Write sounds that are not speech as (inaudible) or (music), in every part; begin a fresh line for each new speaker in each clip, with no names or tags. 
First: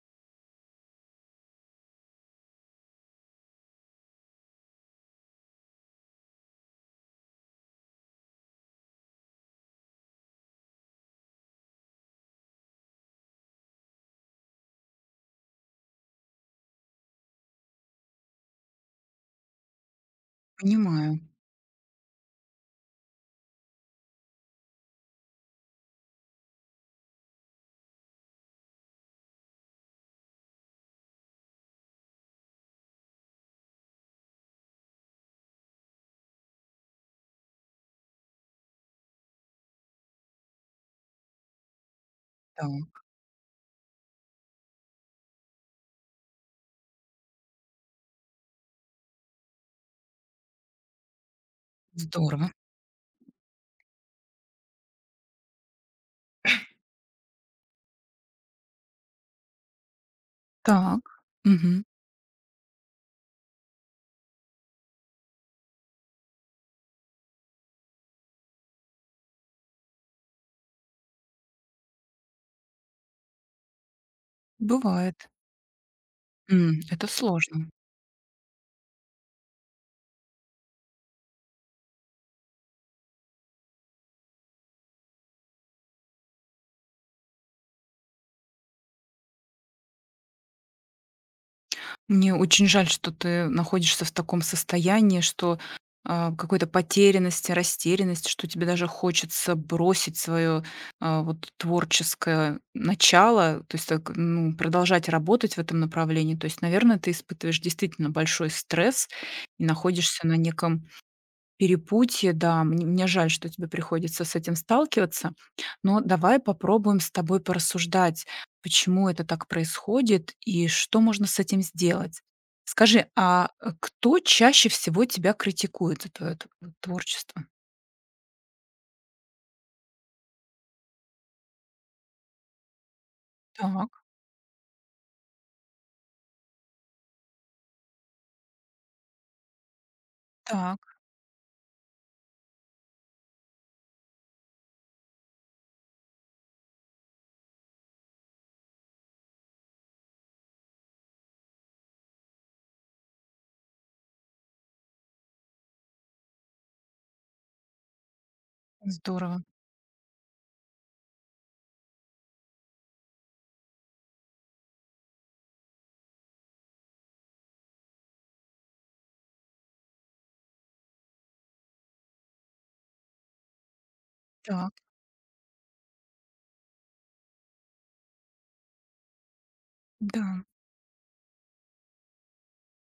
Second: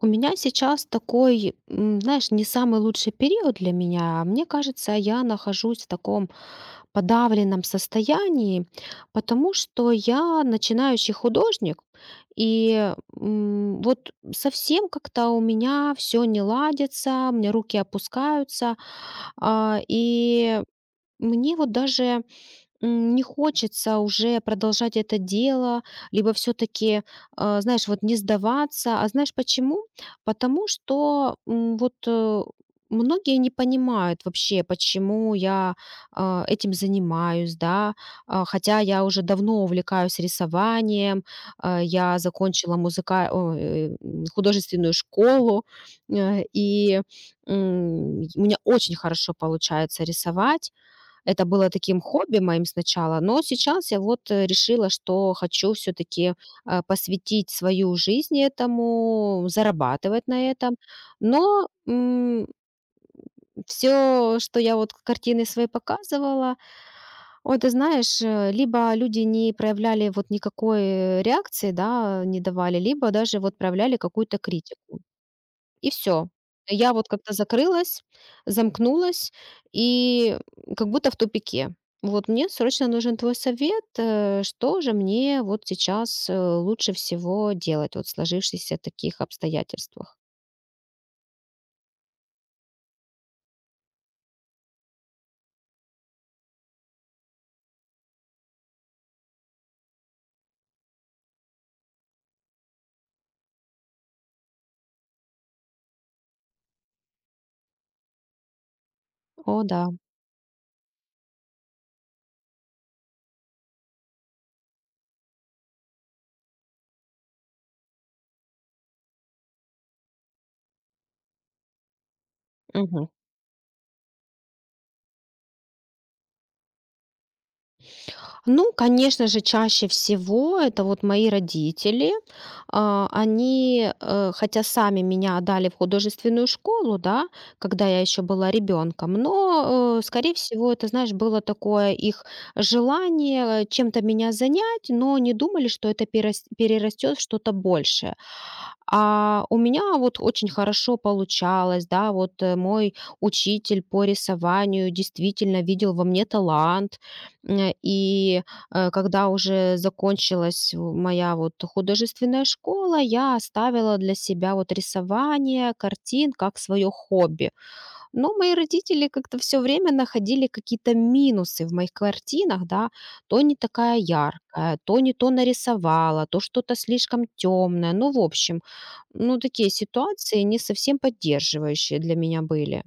У меня сейчас такой, знаешь, не самый лучший период для меня. Мне кажется, я нахожусь в таком подавленном состоянии, потому что я начинающий художник, и вот совсем как-то у меня все не ладится, у меня руки опускаются, и
Понимаю.
мне вот даже не хочется уже продолжать это дело, либо все-таки, знаешь, вот не сдаваться. А знаешь почему? Потому что многие не понимают вообще, почему я этим занимаюсь, да. Хотя я уже давно увлекаюсь рисованием, я закончила
Так.
музыка... о, э, м, художественную школу, и у меня очень хорошо получается рисовать. Это было таким хобби
Здорово.
моим сначала, но сейчас я вот решила, что хочу все-таки посвятить свою жизнь этому, зарабатывать на этом.
Так,
Но
мгм.
все, что я вот картины свои показывала, ой, ты знаешь, либо люди не проявляли вот никакой реакции, да, не давали, либо даже вот проявляли какую-то критику.
Бывает.
И все, я
Это
вот как-то
сложно.
закрылась, замкнулась и как будто в тупике. Вот мне срочно нужен твой совет, что же мне вот сейчас, лучше всего делать вот в сложившихся таких обстоятельствах.
Мне очень жаль, что ты находишься в таком состоянии, что, какой-то потерянности, растерянности, что тебе даже хочется бросить свое вот творческое начало, то есть так, ну, продолжать работать в этом направлении. То есть, наверное, ты испытываешь действительно большой стресс
О
и
да.
находишься на неком перепутье, да, мн мне жаль, что тебе приходится с этим сталкиваться, но давай попробуем с тобой порассуждать, почему это так происходит и что можно с этим сделать. Скажи,
Мгм.
кто чаще всего тебя критикует за твоё т творчество?
Ну, конечно же, чаще всего это вот мои родители.
Так.
Они, хотя сами меня отдали в художественную школу, да, когда я еще была ребенком, но, скорее всего,
Так.
это, знаешь, было такое их желание чем-то меня занять, но не думали, что это перерастет в что-то большее. А у меня вот очень хорошо получалось, да, вот мой учитель по рисованию действительно видел во мне талант. И когда
Здорово.
уже закончилась моя вот художественная школа, я оставила для себя вот рисование картин как свое хобби. Но мои родители как-то все время находили какие-то минусы в моих картинах, да. То не такая
Так.
яркая, то не то нарисовала, то что-то слишком темное. Ну, в общем, ну, такие ситуации
Да.
не совсем поддерживающие для меня были.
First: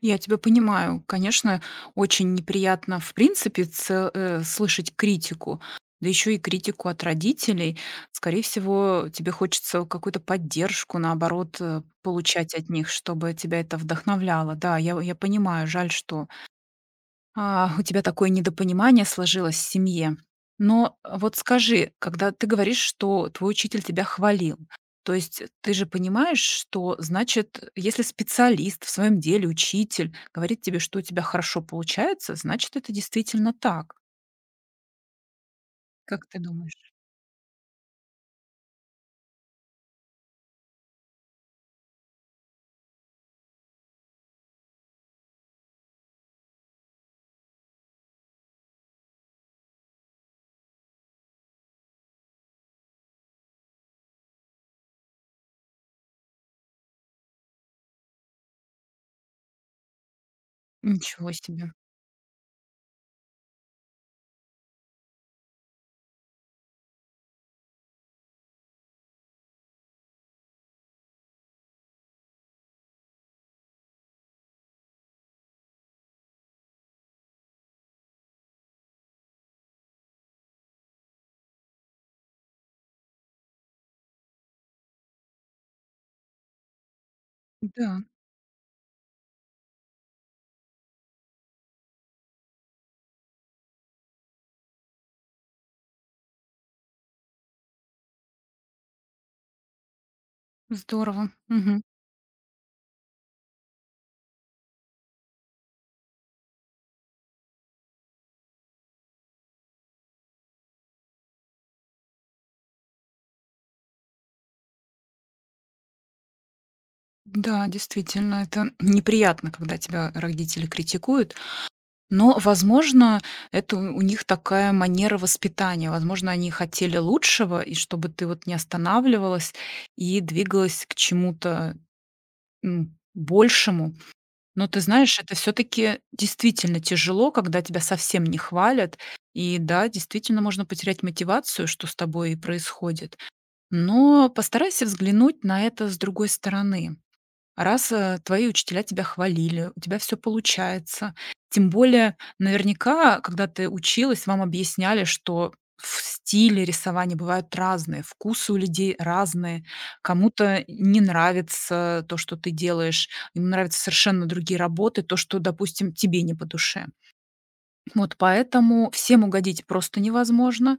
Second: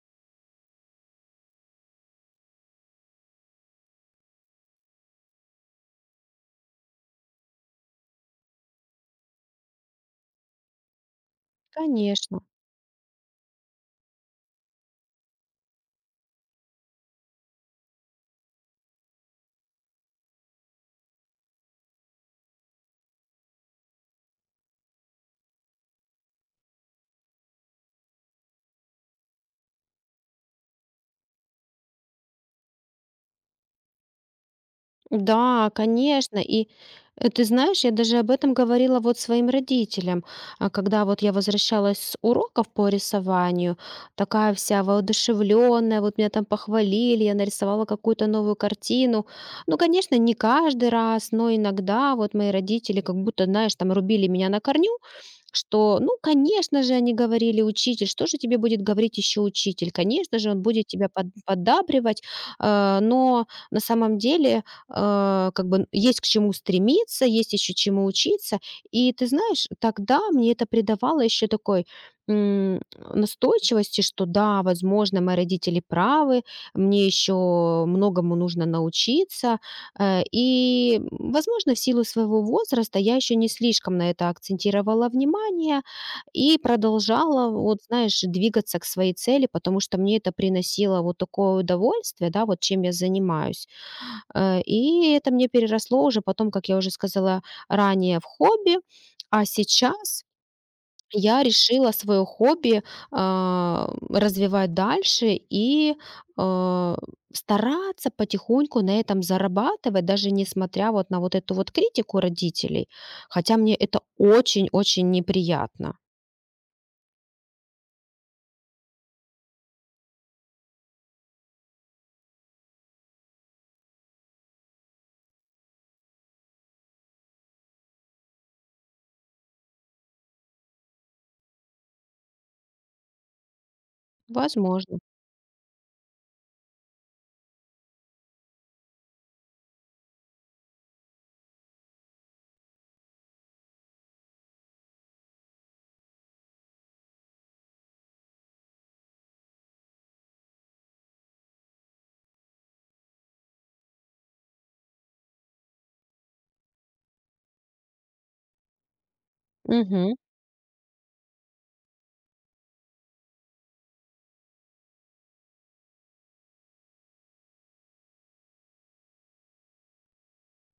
Я тебя понимаю. Конечно, очень неприятно, в принципе, слышать критику, да еще и критику от родителей. Скорее всего, тебе хочется какую-то поддержку, наоборот,
Конечно.
получать от них, чтобы тебя это вдохновляло. Да, я понимаю, жаль, что у тебя такое недопонимание сложилось в семье. Но вот скажи, когда ты говоришь, что твой учитель тебя хвалил, то есть ты же понимаешь, что значит, если специалист в своем деле, учитель говорит тебе, что у тебя хорошо получается, значит, это действительно так.
Да,
Как ты
конечно. И
думаешь?
ты знаешь, я даже об этом говорила вот своим родителям. А когда вот я возвращалась с уроков по рисованию, такая вся воодушевленная, вот меня там похвалили, я нарисовала какую-то новую картину. Ну, конечно, не каждый раз, но иногда вот мои родители как будто, знаешь, там рубили меня на корню, что, ну, конечно же, они говорили, учитель, что же тебе будет говорить еще учитель? Конечно же, он будет тебя
Ничего себе.
поддабривать, но на самом деле как бы есть к чему стремиться, есть еще чему учиться. И ты знаешь, тогда мне это придавало еще такой м, настойчивости, что да, возможно, мои родители правы, мне еще многому нужно научиться. И возможно, в силу своего возраста я еще не слишком на это акцентировала внимание и продолжала, вот,
Да,
знаешь, двигаться к своей цели, потому что мне это приносило вот такое удовольствие, да, вот чем я занимаюсь. И это мне переросло уже потом, как я уже сказала ранее, в хобби. А сейчас
здорово.
я
Мгм.
решила свое хобби развивать дальше и, а, стараться потихоньку на этом зарабатывать, даже несмотря вот на вот эту вот критику родителей, хотя мне это очень-очень неприятно.
Да, действительно, это неприятно, когда тебя родители критикуют. Но, возможно, это у них такая манера воспитания. Возможно, они хотели лучшего, и чтобы ты вот не останавливалась и двигалась к чему-то, большему. Но ты
Возможно.
знаешь, это все таки действительно тяжело, когда тебя совсем не хвалят. И да, действительно можно потерять мотивацию, что с тобой и происходит. Но постарайся взглянуть на это с другой стороны. Раз, твои учителя тебя хвалили, у тебя все получается. Тем более, наверняка, когда ты училась, вам объясняли, что в стиле рисования бывают разные, вкусы у людей разные.
Мгм.
Кому-то не нравится то, что ты делаешь, ему нравятся совершенно другие работы, то, что, допустим, тебе не по душе. Вот поэтому всем угодить просто невозможно.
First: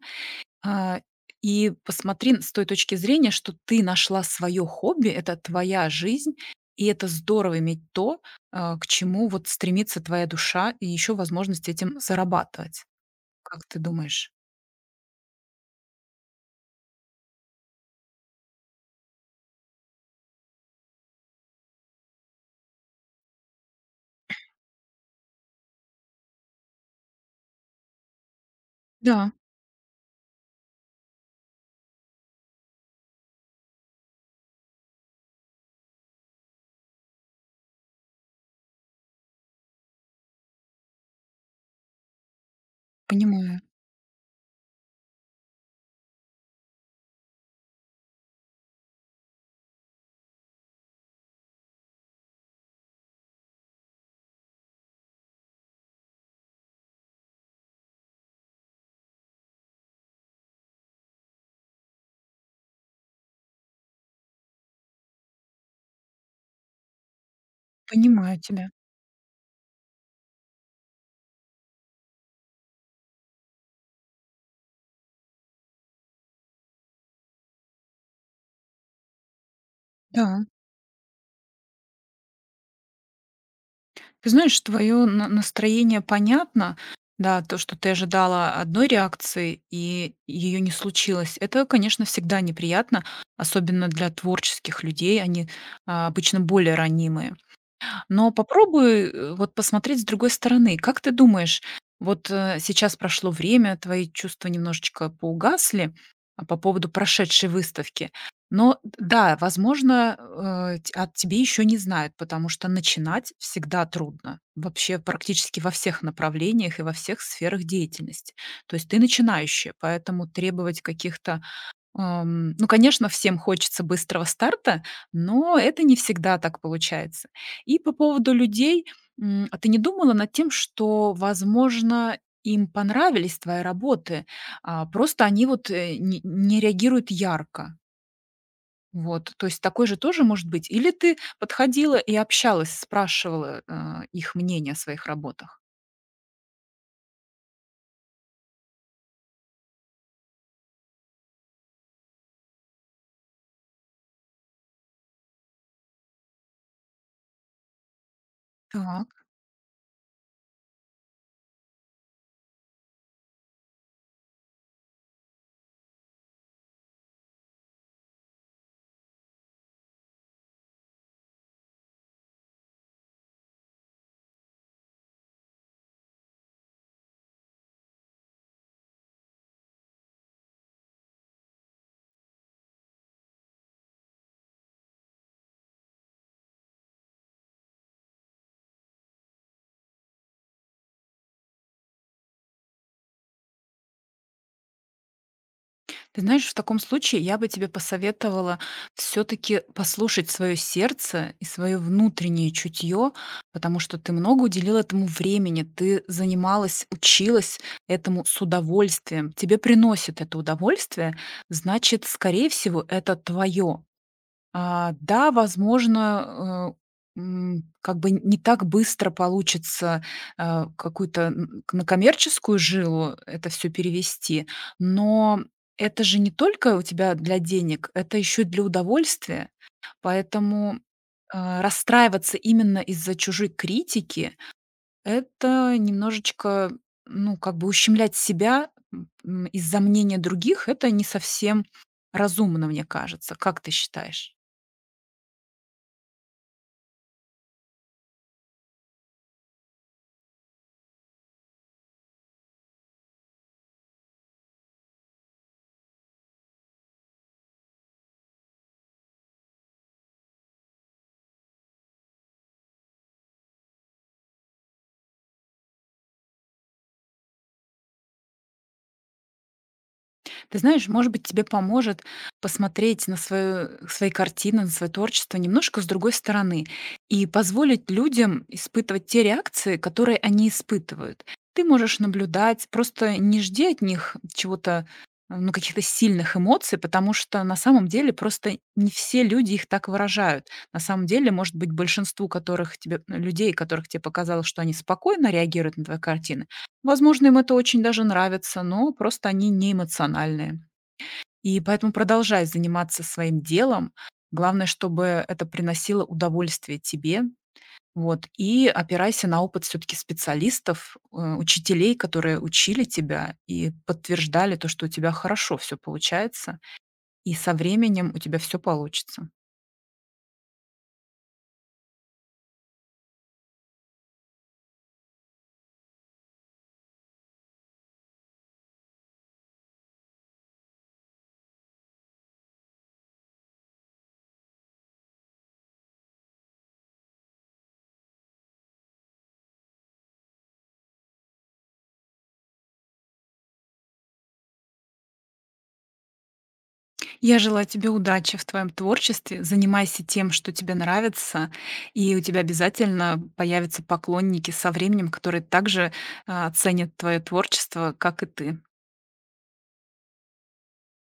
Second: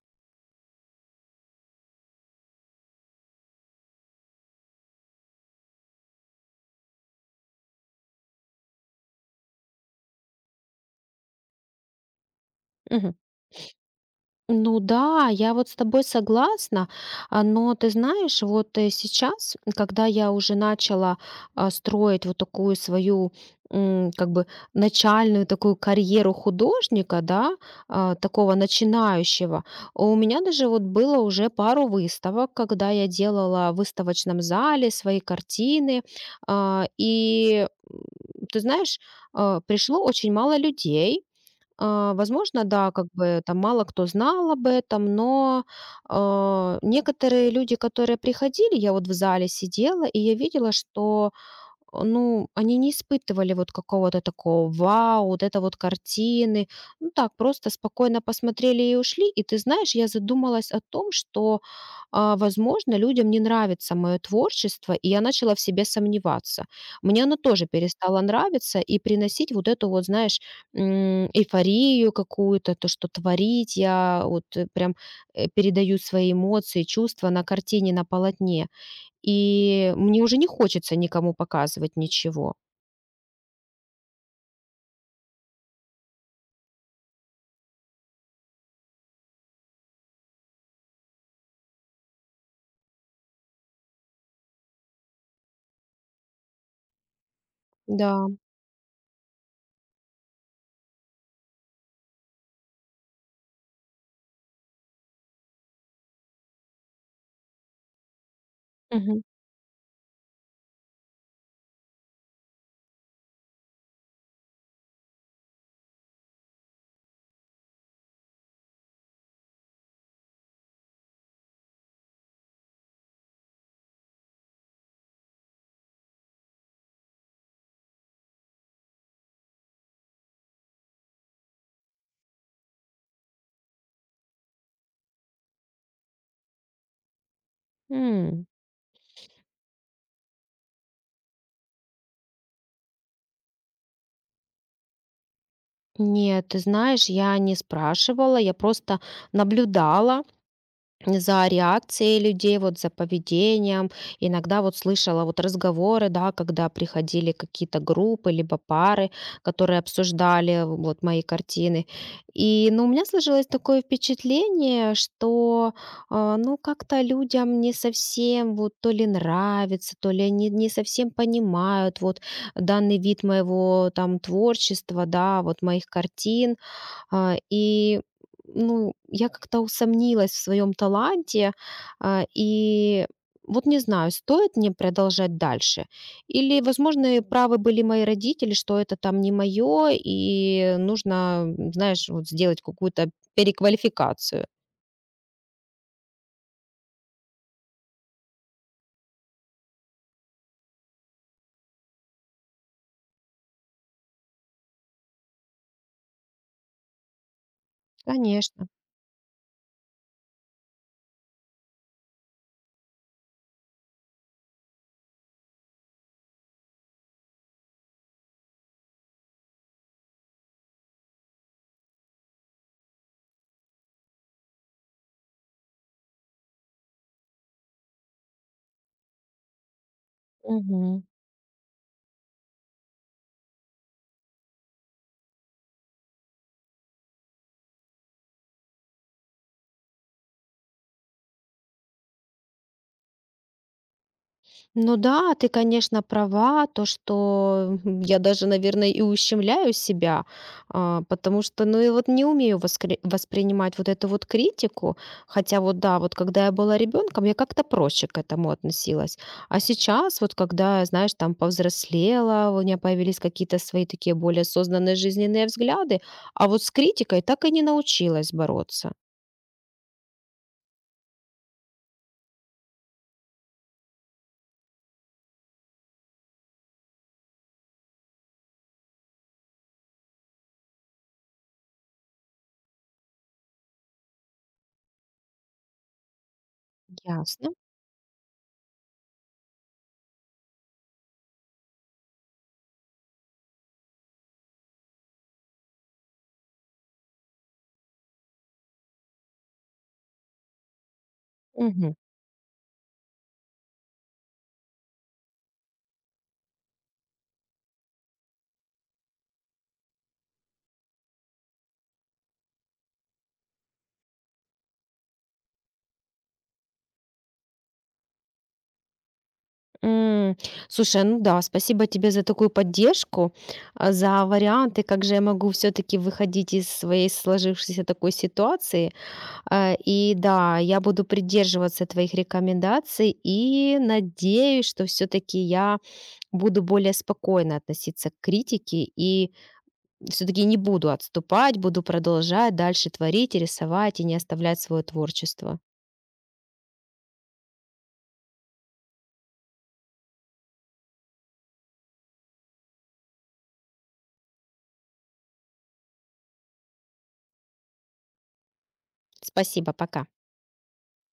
А, и посмотри н с той точки зрения, что ты нашла свое хобби, это твоя жизнь, и это здорово иметь то, к чему вот стремится твоя душа, и еще возможность этим зарабатывать.
Мгм.
Как ты думаешь?
Ну да, я вот с тобой согласна, но ты знаешь, вот сейчас, когда я уже начала строить вот такую свою как бы начальную такую карьеру художника, да, такого
Да,
начинающего. У меня даже вот было уже пару выставок, когда я делала в выставочном зале свои картины, а, и м, ты знаешь, пришло очень мало людей, возможно, да, как бы там
понимаю,
мало кто знал об этом, но некоторые люди, которые приходили, я вот в зале сидела, и я видела, что ну, они не испытывали вот какого-то такого: "Вау, вот это вот картины". Ну так, просто спокойно посмотрели и ушли. И ты знаешь, я задумалась о том, что, возможно, людям не нравится мое творчество, и я начала в себе сомневаться. Мне оно тоже перестало
понимаю тебя.
нравиться и приносить вот эту вот, знаешь, эйфорию какую-то, то, что творить я вот, прям, передаю свои эмоции, чувства на картине, на полотне. И мне уже
Да.
не хочется никому показывать ничего.
Ты знаешь, твое настроение понятно. Да, то, что ты ожидала одной реакции и ее не случилось. Это, конечно, всегда неприятно, особенно для творческих людей. Они, обычно более ранимы.
Да.
Но попробуй, вот посмотреть с другой стороны. Как ты думаешь, вот, сейчас прошло время, твои чувства немножечко поугасли, по поводу прошедшей выставки. Но
Мгм.
да, возможно, э, ть о тебе еще не знают, потому что начинать всегда трудно. Вообще практически во всех направлениях и во всех сферах деятельности. То есть ты начинающая, поэтому требовать каких-то ну, конечно, всем хочется быстрого старта, но это не всегда так получается. И по поводу людей, а ты не думала над тем, что, возможно, им понравились твои работы, а просто они вот, не реагируют ярко?
М.
Вот, то есть такой же тоже может быть? Или ты подходила и общалась, спрашивала, их мнение о своих работах?
Нет, ты знаешь, я не спрашивала, я просто наблюдала за реакцией людей, вот за поведением. Иногда вот слышала вот разговоры, да, когда приходили какие-то группы, либо
Так.
пары, которые обсуждали вот мои картины. И, ну, у меня сложилось такое впечатление, что, ну, как-то людям не совсем вот то ли нравится, то ли они не совсем понимают вот данный вид моего там творчества, да, вот моих картин а, и, ну, я как-то усомнилась в своем таланте и вот не знаю, стоит мне продолжать дальше. Или, возможно, и правы были мои родители, что это там не мое, и нужно, знаешь, вот сделать какую-то переквалификацию.
Ты знаешь, в таком случае я бы тебе посоветовала все-таки послушать свое сердце и свое внутреннее чутье, потому что ты много уделила этому времени, ты занималась, училась этому с
Конечно.
удовольствием, тебе приносит это удовольствие, значит, скорее всего, это твое. А, да, возможно, как бы не так быстро получится, какую-то н к на коммерческую жилу это все перевести, но это же не только у тебя для денег, это еще и для удовольствия. Поэтому, расстраиваться именно из-за чужой критики- это немножечко, ну, как бы ущемлять себя, из-за мнения других. Это не совсем разумно, мне кажется. Как ты считаешь?
Ну да, ты, конечно, права, то, что (laughs) я даже, наверное, и ущемляю себя, потому что, ну и вот не умею воспринимать вот эту вот критику, хотя вот да, вот когда я была ребенком, я как-то проще к этому относилась, а сейчас вот когда, знаешь, там повзрослела, у меня появились какие-то свои такие более осознанные жизненные взгляды, а вот с критикой так и не научилась бороться.
Ты знаешь, может быть, тебе поможет посмотреть на свои картины, на свое творчество немножко с другой стороны и позволить людям испытывать те реакции, которые они испытывают. Ты можешь наблюдать, просто не жди от них чего-то, ну, каких-то сильных эмоций, потому что
Ясно.
на самом деле просто не все люди их так выражают. На самом деле, может быть, людей, которых тебе показалось, что они спокойно реагируют на твои картины, возможно, им это очень даже нравится, но просто они не эмоциональные. И поэтому
Мгм.
продолжай заниматься своим делом. Главное, чтобы это приносило удовольствие тебе. Вот. И опирайся на опыт все-таки специалистов, учителей, которые учили тебя и подтверждали то, что у тебя хорошо все получается, и со временем у тебя все получится.
М, слушай, ну да, спасибо тебе за такую поддержку, за варианты, как же я могу все-таки выходить из своей сложившейся такой ситуации. И да, я буду придерживаться твоих рекомендаций и надеюсь, что все-таки я буду более спокойно относиться к критике и все-таки не буду отступать, буду продолжать дальше творить, и рисовать, и не оставлять свое творчество.
Я желаю тебе удачи в твоем творчестве. Занимайся тем, что тебе нравится, и у тебя обязательно появятся поклонники со временем, которые также ценят твое творчество, как и ты.
Спасибо, пока.